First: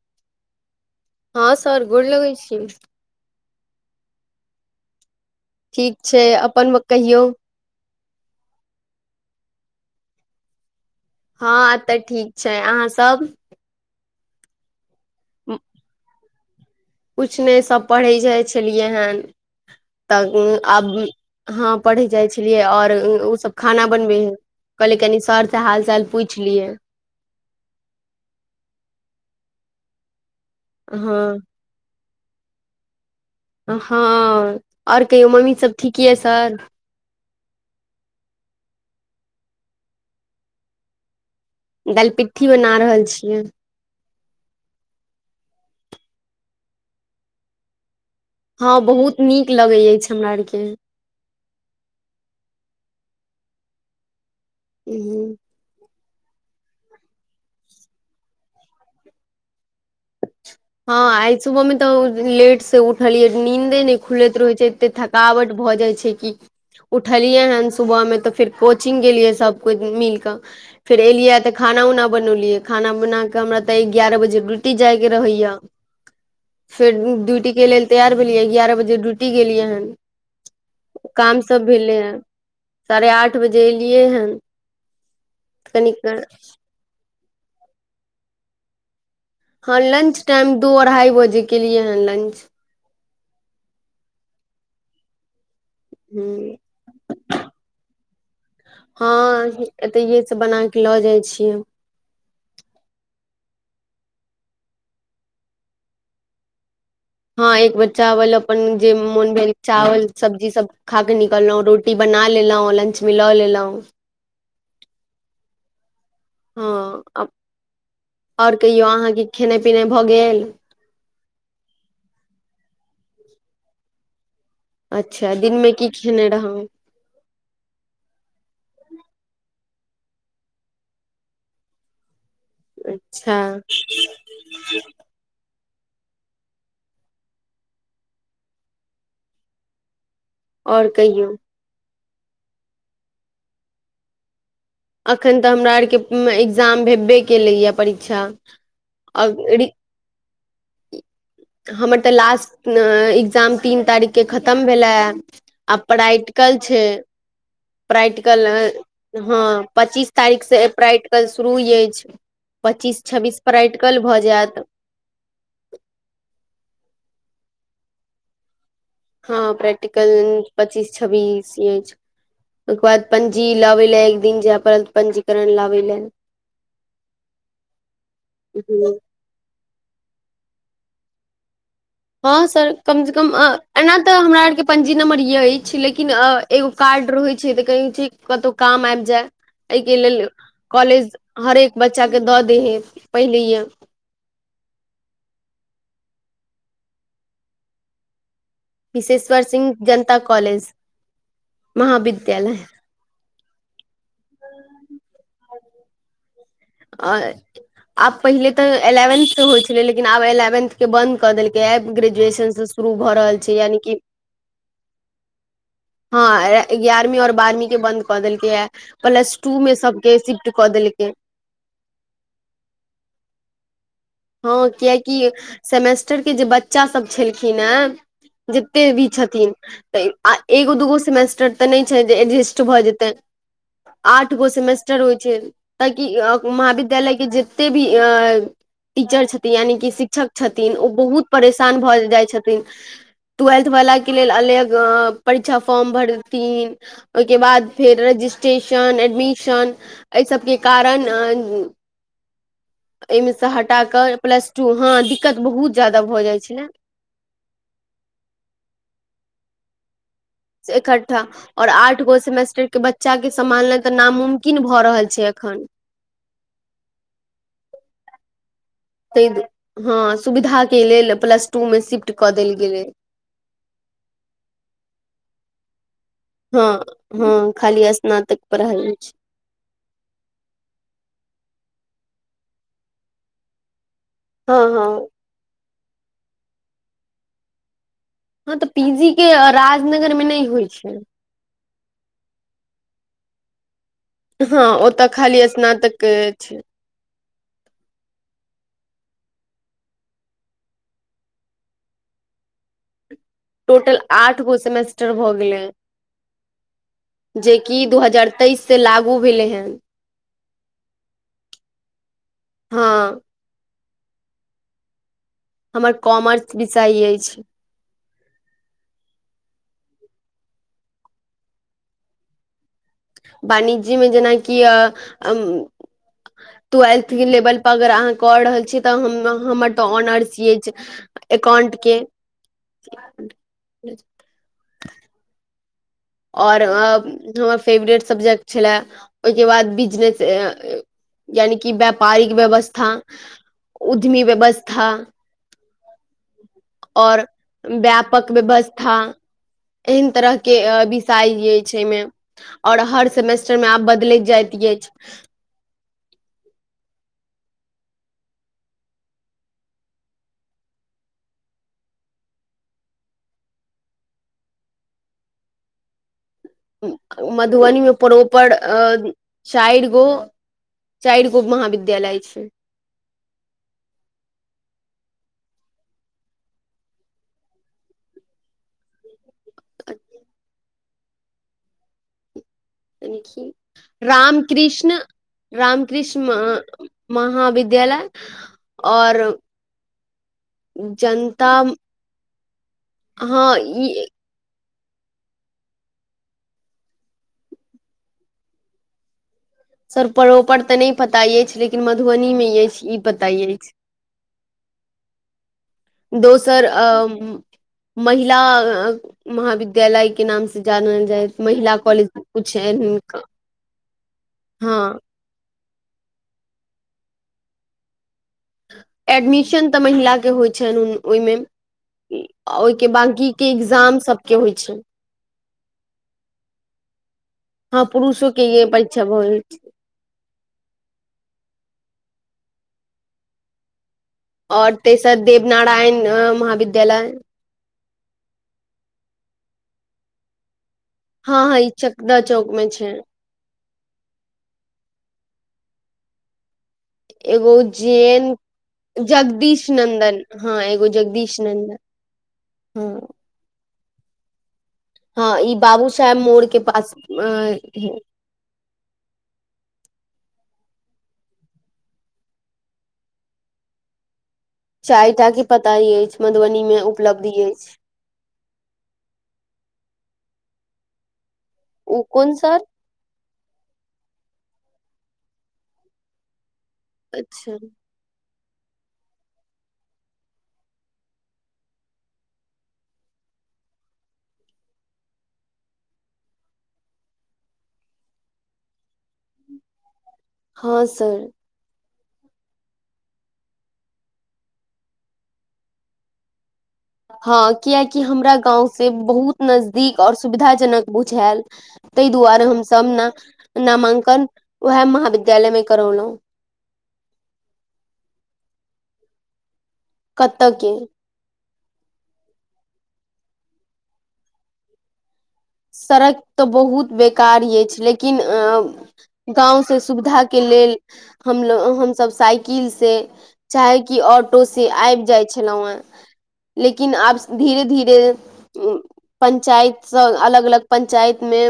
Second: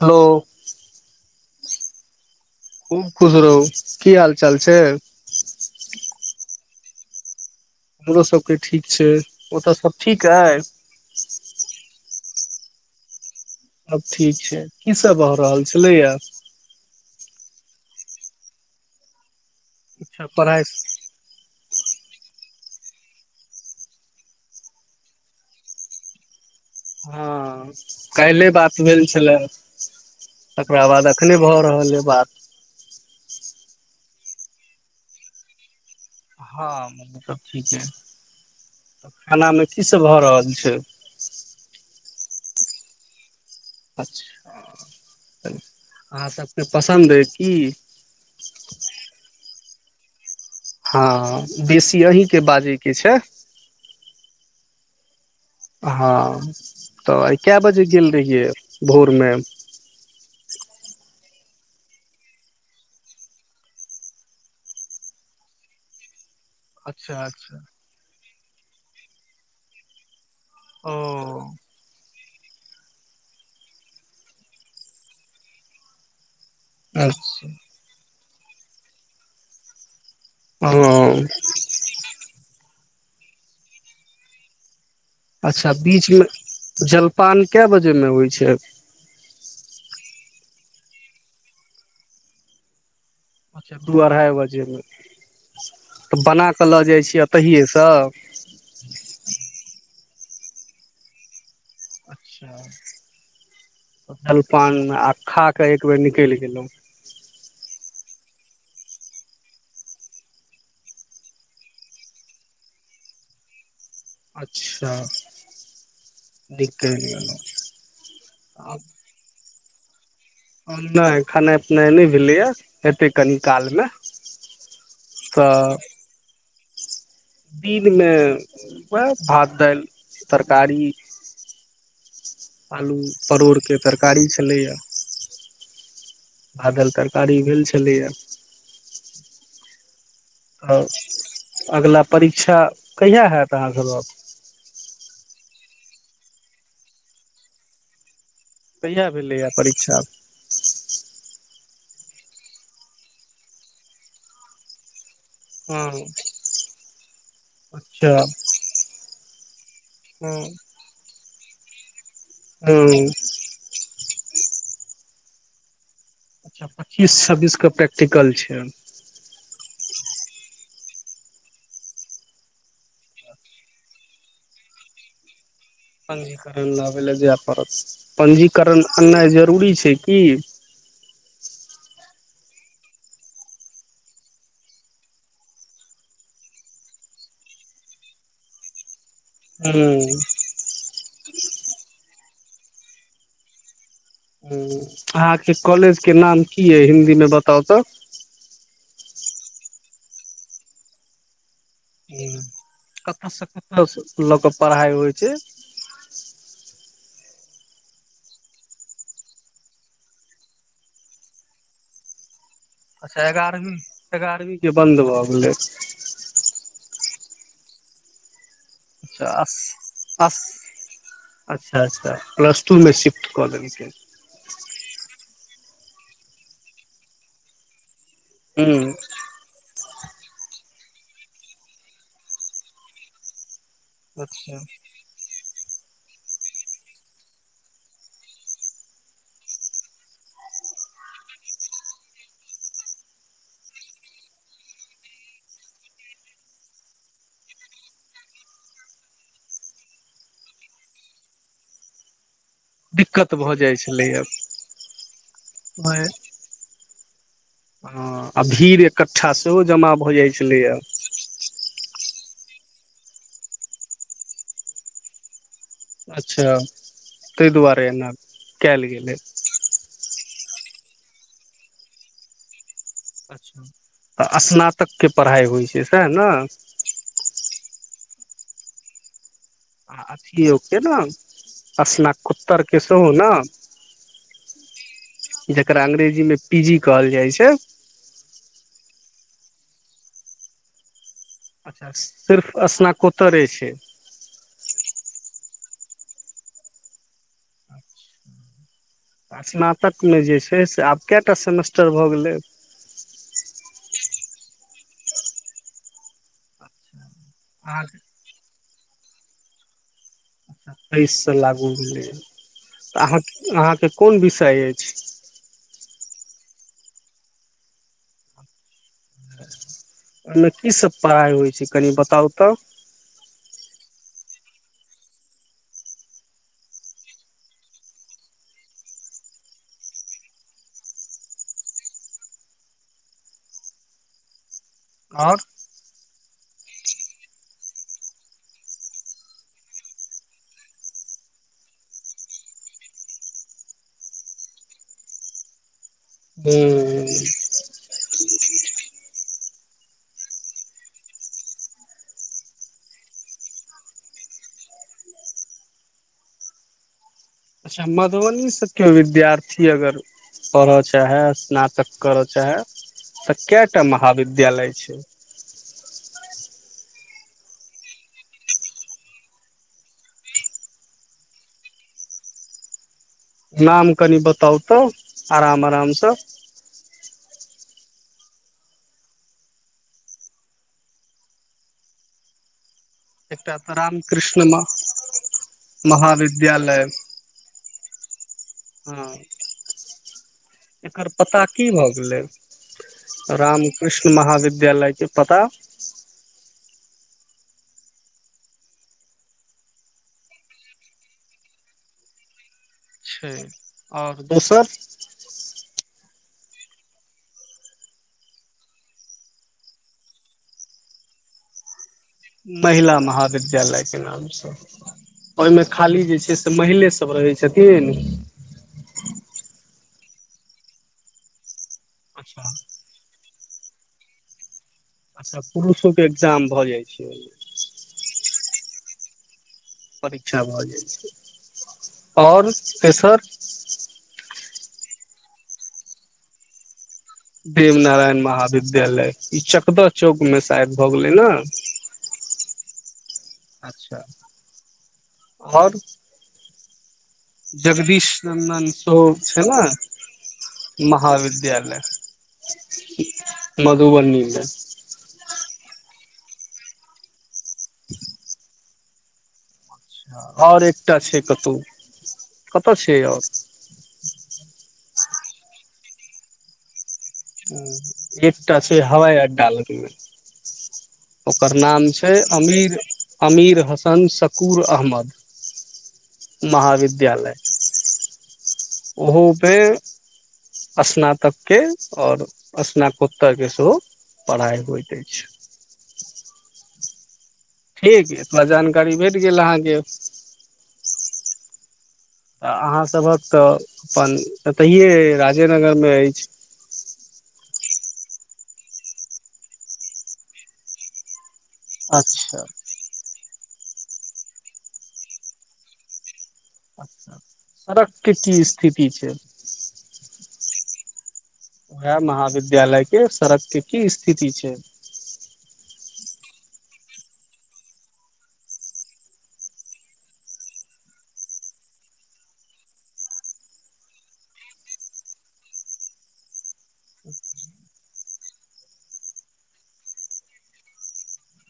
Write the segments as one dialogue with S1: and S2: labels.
S1: हलो
S2: हां सर गोर लगैइ छी
S1: खूब खुश रहु की हाल चाल छैइ
S2: ठीक छै अपन कहियौ
S1: हमरो सबके ठीक छैइ ओतय सब ठीक अइ
S2: हँ तऽ ठीक छै अहाँ सब
S1: सब ठीक छैइ की सब भऽ रहल छलैए
S2: कुछ नई सब पढ़ैइ जाइ छलियै हन
S1: अच्छा
S2: तऽ
S1: पढ़ाइ
S2: आब हां पढ़ैइ जाइ छलियै और ओसब खाना बनबै ह कहलि कनि सर से हाल चाल पूछि लियै
S1: हां काल्हि बात भेल छलै तकरा बाद अखने
S2: हँ
S1: भऽ रहल य बात
S2: हँअ् और कहियो मम्मी सब ठीक ये सर
S1: हँ मम्मी सब ठीक ह तऽ खाना में की सभ भऽ रहल छैइ
S2: दल पिट्ठी बना रहल छियै
S1: अच्छा अहाँ सबके पसन्द अइ की
S2: हँअ् बहुत नीक लगैत अछि हमरा आरके
S1: हँ बेसी अहीँके बाजयके छैइ
S2: हूंअ्
S1: हां तऽ आई कए बजे गेल रहियै भोर में
S2: हां आइ सुबह में तऽ लेट से उठलिअई नींन्दे नई खुलैत रहैइ छैइ एते थकावट भ भ जाय छैइ कि
S1: अच्छा
S2: उठलियै
S1: अच्छा
S2: हन सुबह मे तऽ फेर कोचिंग गेलियै सब कोई मिलक फेर एलिअइ
S1: ओ
S2: त खाना ऊना बनौलियै खाना बना क हमरा तऽ ग्यारह बजे ड्यूटी जायके रहैया फेर
S1: अच्छा
S2: ड्यूटीके लेल तैयार भेलियै एगारह बजे ड्यूटी गेलियै हन
S1: हँ
S2: काम सब भेलै हे साढ़े आठ बजे एलियै हन
S1: अच्छा
S2: कनि
S1: बीच में जलपान कए बजे में होइ छैइ
S2: हां लंच टाइम दू अढ़ाई बजे केलिअई ह लंच
S1: अच्छा दू अढ़ाई बजे में तऽ बना
S2: हूँ
S1: कऽ लऽ जाइ छीयै एतहिएसँ
S2: हँअ् एतऽहीए से सब बना कऽ लऽ जाइ छियै
S1: अच्छा जलपान मे आ खा के एक बेेर निकलि गेलहुं
S2: हँ एक बेर चावल अपन जे मोन भेल चावल सब्जी सब खा के निकललो रोटी बना लेलो लं में लेलहुँ
S1: अच्छा
S2: हँ
S1: निकलि गेलहुँ
S2: आओर कहियो अहाँके खेने पिना भऽ गेल
S1: नहि खेनाइ पिनाइ नहि भेलैएा हेतै कनि कालमे
S2: अच्छा दिनमें
S1: तऽ
S2: की खेने रहूँ
S1: दिनमे उएह भात दालि तरकारी आलू
S2: अच्छा
S1: परोड़के तरकारी छलैए भादल तरकारी भेल छलैए हँ
S2: आओर कहियौ
S1: अगिला परीक्षा कहिया हैत अहाँके गप
S2: अखन तऽ हमरा आरके एकग्जाम भेबे केलैए परीक्षा
S1: कहिआा भेलैए
S2: आओर
S1: परीक्षा
S2: हमर तऽ लास्ट एकग्जाम तीन तारीखके खतम भेलै आ
S1: हँ
S2: प्रा्टिकल छै
S1: अच्छा
S2: प्रै्टिकल हँ पच्चीस तारीख से प्रा्टिकल कल शुरू य पच्चीस
S1: हूँ
S2: छब्बीस प्रइ कल भऽ जायत
S1: अच्छा पच्चीस छब्बीसके प्रैक्टिकल छै
S2: प्रै्टिकल पच्चीस छब्बीस यछ ओ बाद पञजी लगै ल एक दिन ज पर पञजीकरण ल
S1: पञ्जीकरण लाबय लए जाय पड़त पञजीकरण अननाइ जरूरी छै। की
S2: हँ सर कम से कम एना तऽ हमरा आरके पंजी नम्बर य अछि लेकिन एगो कार रहे छै तऽ कही छै। कतौ काम आबि जाय
S1: हूँ
S2: एहिके लेल कॉलेज हरेक बच्चाके दऽ दै हइ पहिले यए
S1: ह अहाँके कॉलेजके नाम की यइ हिंन्दीमे बताउ तऽ
S2: विशेश्वर सिंह जनता कॉलेज
S1: ह
S2: महाविद्यालय
S1: कतयसँ कतय लोकके पढ़ाइ होइ छै।
S2: आ आब पहिले तऽ एलेवेन्थ होइत छलै लिन आब एलेवेंथ के बंन्द कऽ देलकै ग्रेजुएशन से शुरू भऽ रहल छै। यानि कि
S1: एगारहवीं के बन्द भऽ गेलै
S2: हँ एगारह बारहवीं और बारहवीं के बन्द कऽ देलकै ह प्लस टू मे सबके शिफ्ट कऽ देलकै
S1: अच्छा अच्छा क्लस टू मे शिफ्ट कऽ देल
S2: हँ कियकि सेमेस्टर के जे बच्चासभ छलखिन हेँ
S1: हूँ
S2: जते भी छथिन तऽ एगो दूगो सेमेस्टर तऽ नहि छै जे एडजेस्ट भऽ जेतै आठ गो सेमेस्टर होइ छै ताकि महाविद्यालय के जते भी अ टीचर छथिन यानिकि शिक्षक छथिन ओ बहुत परेशान भऽ जाइत छथिन टूवेल्थ वालाक के लेल अलग परीक्षा फॉर्म भरथिन ओहिके बाद फेर रजिस्ट्रेसन एडमिशन अइ सब के कारण एहिमे
S1: दिक्कत
S2: से
S1: भऽ जाइत
S2: हटा
S1: छै
S2: प्लस टू हँ दिक्कत बहुत जाादा भऽ जाइ छले
S1: ह आ भीड़ एकठ्ठा सेहो जमा भऽ जाइ छलैए
S2: इकठ्ठा आऔ आठ गो से सेमेस्टर के बच्चा के समालनाइ तऽ नामुमकिन भऽ रहल छै एखन
S1: अच्छा ताहि दुआरे ऐना
S2: ताहि हँ सुविधाके लेल प्लस टू मे शिफ्ट कऽ देल गेलै
S1: अच्छा तऽ स्नातक के पढ़ाइ होइ छै सएह ने आ
S2: हँ हँ खाली स्नातक पढ़इ छै
S1: आ अथिियओके ने स्नत्तरके सेहो ने
S2: हँ हँ
S1: जकरा अंग्रेजी मे पी जी कहल जाइ छै
S2: पी जी के राजनगर मे नहिं होइ छै
S1: अच्छा सिर्फ स्नाकोत्तरे छै
S2: हँ ओतऽ खाली स्नातक छै
S1: स्नातक में जे छै से आब क्या टा सेमेस्टर भऽ गेलै
S2: टोटल आठ गो सेमेस्टर भऽ गेलै जेकि दु हजार तेइस सँ लागू भेलै हेन
S1: अच्छा तेइस से लागू भेलैऽ
S2: हँ
S1: अहाँ अहाँ के कोन विषय अछि
S2: हमर कॉमर्स विषय अछि छै
S1: ओहि में की सब पढ़ाइ होइ छै कनि बताउ तऽ
S2: वाणिज्य मे जेना कि अ ट्एल्थ लेवल पर अगर अहाँ कऽ रहल छीयै तऽ हमर तऽ ऑनर्स अछि एकाउंट के [inaudible]
S1: आ और
S2: आ और हमर फेवरेट सब्जेक्ट छलए ओ हिके बाद बिजनेस यानि कि व्यापारिक व्यवस्था उद्यमी व्यवस्था
S1: हू
S2: और व्यापक व्यवस्था एहन तरह के बि आ और हर सेमेस्टर मे आब बदल जाइत अछि
S1: अच्छा मधुबनी से ओ न क्यों विद्यार्थी अगर पढ़य चाहय स्नातक करय चाहैए तऽ क्या टा महाविद्यालय छै
S2: मधुबनी में प्रॉपर पर अ चाइर गो चारि गो महाविद्यालय छै
S1: नाम कनि बताउतहु तऽ आराम आरामसँ एकटा तऽ
S2: राम
S1: रामकृष्ण
S2: कृष्ण रामकृष्ण
S1: महाविद्यालय
S2: महाविद्यालय आ
S1: हँ
S2: और
S1: एकर पता
S2: जनता
S1: की भऽ गेलै
S2: हँ ई
S1: रामकृष्ण महाविद्यालय इ पता
S2: सर प्रॉपर तऽ नहि पता अछि लेकिन मधुबनी में अछि ई पता
S1: छै
S2: अछि
S1: आ और दोसर
S2: दोसर अ महिला महाविद्यालय के नाम से जानल जाय महिला कॉलेज कुछ
S1: महिला
S2: एहन
S1: महाविद्यालय के नाम छै
S2: हँ
S1: ओहि में खाली जे छै से महिले सब रहै छथिन
S2: एडमिशन तऽ महिला के होइ छनि ओहि में
S1: अच्छा
S2: ओहि के बाकी कि एग्जाम सब के होइ छैन
S1: अच्छा पुरुषो के एक्जाम भऽ जाइ छै
S2: कि ये परिक्षा भऽ छै
S1: परीक्षा भऽ जाइ छै आ और तेसर
S2: और तेसर देवनारायण महाविद्य
S1: देव नारायण महाविद्यालय ई चकद चौक में शायद भऽ गेलै
S2: हँ
S1: ने
S2: हँ ई चकदा चौक मे छै
S1: अच्छा आ और
S2: एगो
S1: जगदीश
S2: जेन
S1: नन्दन सेहो छै
S2: जगदीश
S1: ने
S2: नन्दन हँ एगो जगदीश नन्दन
S1: महाविद्यालय
S2: हँ
S1: मधुबनी में
S2: शै मोड़ के पास अ है
S1: ओर एकटा छै कतहु कतऽ छै ओर
S2: चायटा के पता अछि मधुबनी मे उपलब्धि अछि
S1: ह एकटा छै हवा आड्डआ लग मे ओकर नाम
S2: ओ
S1: छै
S2: कोन सर
S1: अमीर अमिर हसन शकूर अहमद महाविद्यालय
S2: अच्छा
S1: उहो मे स्नातक के और स्नातकोत्तर के सेहो पढ़ाइ होइत अछि
S2: [inaudible]
S1: ठीक इतना जानकारी भेट गेल अहाँके
S2: हँ सर
S1: तऽ अहाँसभक तऽ अपन एतहिए राजेनगरमे अछि
S2: हँ कियाकि हमरा गाँंव से बहुत नजदीक और सुविधाजनक बुझायल तै
S1: अच्छा
S2: दुआरे हम सब न नामांकन उहे महाविद्यालय मे करौलौं
S1: अच्छा सरक के की स्थिति छै
S2: कत्त के
S1: उहे महाविद्यालय के सड़क के की स्थिति छै
S2: सड़क तऽ बहुत बेकार एछि लेकिन अ गाँव से सुविधाके लेल हमसभ साइकिल से चाहे कि ऑटो स आबि जाइ छलहुँ हेँ लेकिन आब धीरे धीरे पन्चायत सँ अलग अलग पंचायत मे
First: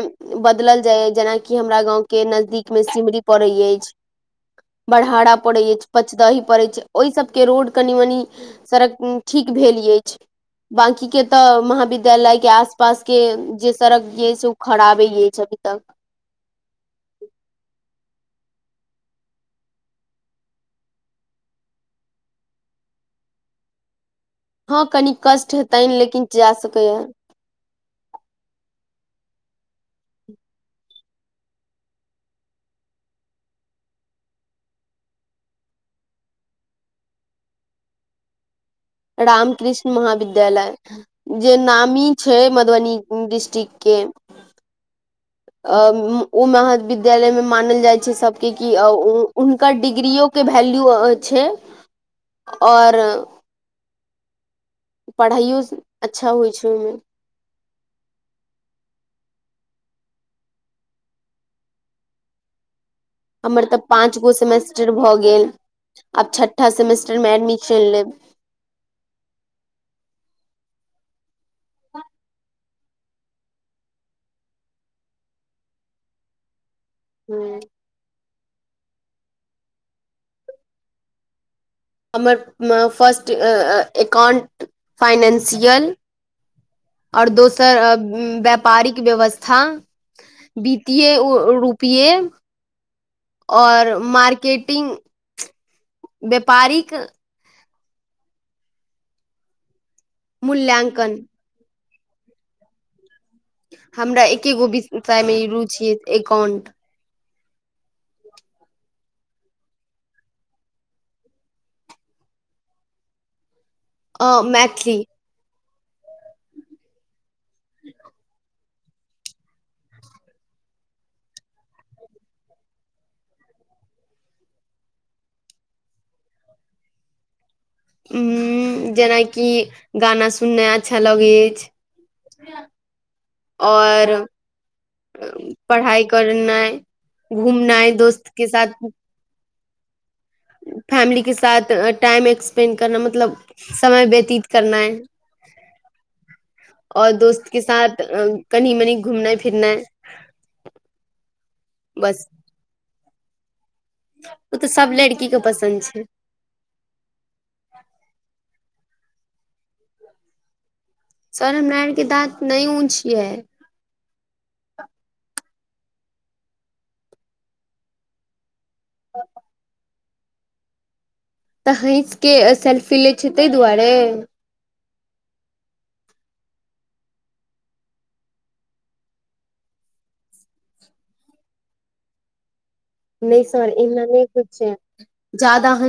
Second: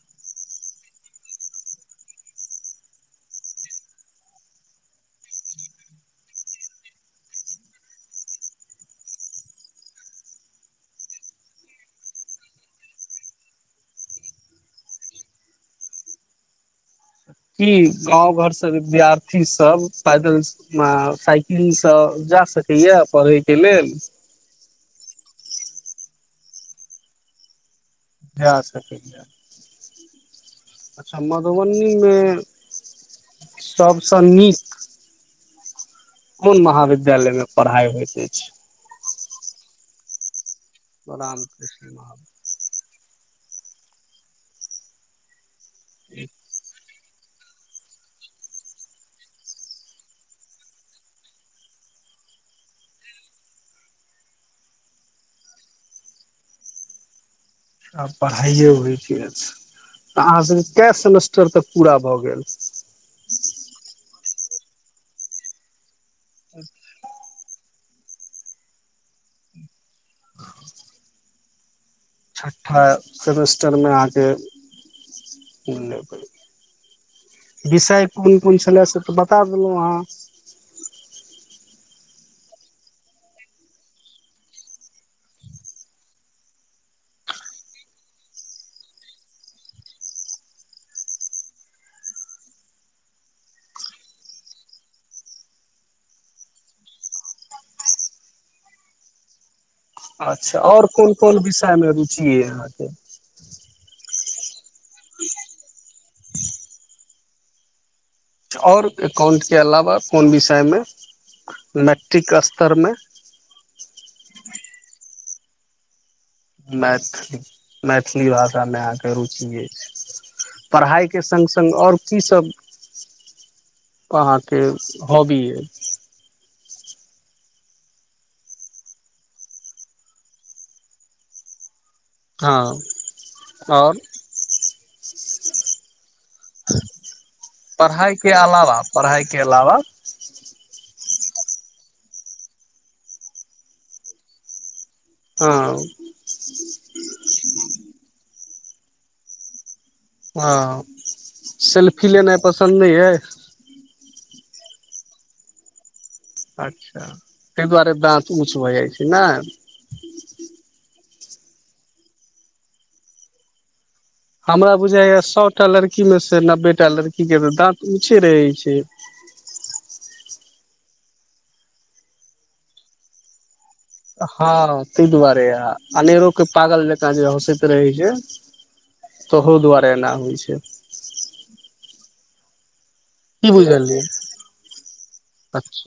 S2: बदलल जाय य जेनाकी हमरा गांव के नजदीक में सिमरी पड़े ये [inaudible] बराहारा पड़ैत अछि पचदही पड़ैत छै ओहि सबके रोड कनि मनी सड़क ठीक भेल अछि बाकी के त महविदायल के आस पास के त जे सड़क जे छै ओ खराबे यछै अभी तक
S1: की गाँव घर से विद्यार्थी सब पैदल साइकिल सँ जा सकैया पढ़यइ के लेल
S2: हँ कनि कष्ट हेतनि लेकिन जा सकैए
S1: जा सकऽइया अच्छा मधुबनी नमे सभसँ नीक कोन महाविद्यालय मे पढ़ाइ होइत अछि
S2: रामकृष्ण महाविद्यालय जे
S1: रामकृष्ण
S2: नामी
S1: महाविद्यालय
S2: छै मधुबनी डिस्ट्रिक्ट के अ ओ महा विद्यालय मे मानल जाइ छै सबके कि हुनकर डिग्रियो के वैल्यू छै आओर पढ़ाइओ अच्छा होइ छै ओहिमे
S1: आब पढ़ाइए होइत छै अच्छा तऽ अहाँसब के कए सेमेस्टर तक पूरा भऽ गेल
S2: हमर तऽ पाँच गो सेमेस्टर भऽ गेल आब छठा सेमेस्टर मे एडमी शन लेब
S1: छठा सेमेस्टर मे अहाके लेबई
S2: हँ
S1: कोन कोन छले से तऽ बता देलौं अहाँ
S2: हमर फर्स्ट अ एकाउंट फाइनेंशियल आओर दोसर व्यापारिक व्यवस्था बीतिए ओ रूपए आओर मार्केटिंग व्यापारिक
S1: अच्छा और कोन
S2: मूल्यांकन
S1: कोन विषय मे रुचि अइ अहाँके
S2: हमरा एक्के गो विषय मे रुचि ऐ एकाउंट
S1: आओर एकाउंट के अलावा कोन विषय मे मैट्टिक स्तर मे
S2: की
S1: मैथिली मैथिली भाषा मे आहां के रूची अछि पढ़ाई के संग संग आओर कि सब अहाँ के हॉबी अइ
S2: उं जेना कि गाना सुननाइ अच्छा लगै अछि
S1: हँ
S2: आओर पढ़ाइ पढ़नाइ
S1: पढ़ाइ के अलावा पढ़ाइ के अलावा
S2: फैमिली के साथ टाइम एक्सपेंड करना मतलब समय व्यतीत करनाई
S1: हँ
S2: और दोस्त के साथ कनी मनी घुमनाइ फिरनाइ
S1: हां सेल्फी
S2: बस
S1: लेनाइ पसन्द नई अइ
S2: ओ तऽ सब लड़की के पसन्द छैइ
S1: अच्छा तै दुआरे दाँत ऊँच भऽ जाइ छै ना
S2: सर हमरा आर के दांत नै ऊँच छियै
S1: हमरा बुझाइये सौ टा लड़की मे से नब्बे टा लड़की के तऽ दाँत ऊँचे रहै छै से
S2: तऽ हैँस कऽ सेल्फी लै छै तै दुआरे
S1: तै दुआरे आ अनेरो के पागल जकाँ जे हँसैत रहै छै तहू दुआरे एना होइ छै
S2: नै
S1: की
S2: सर
S1: बुझलियै
S2: एना नहि होइ छै जादा
S1: अच्छा
S2: हंस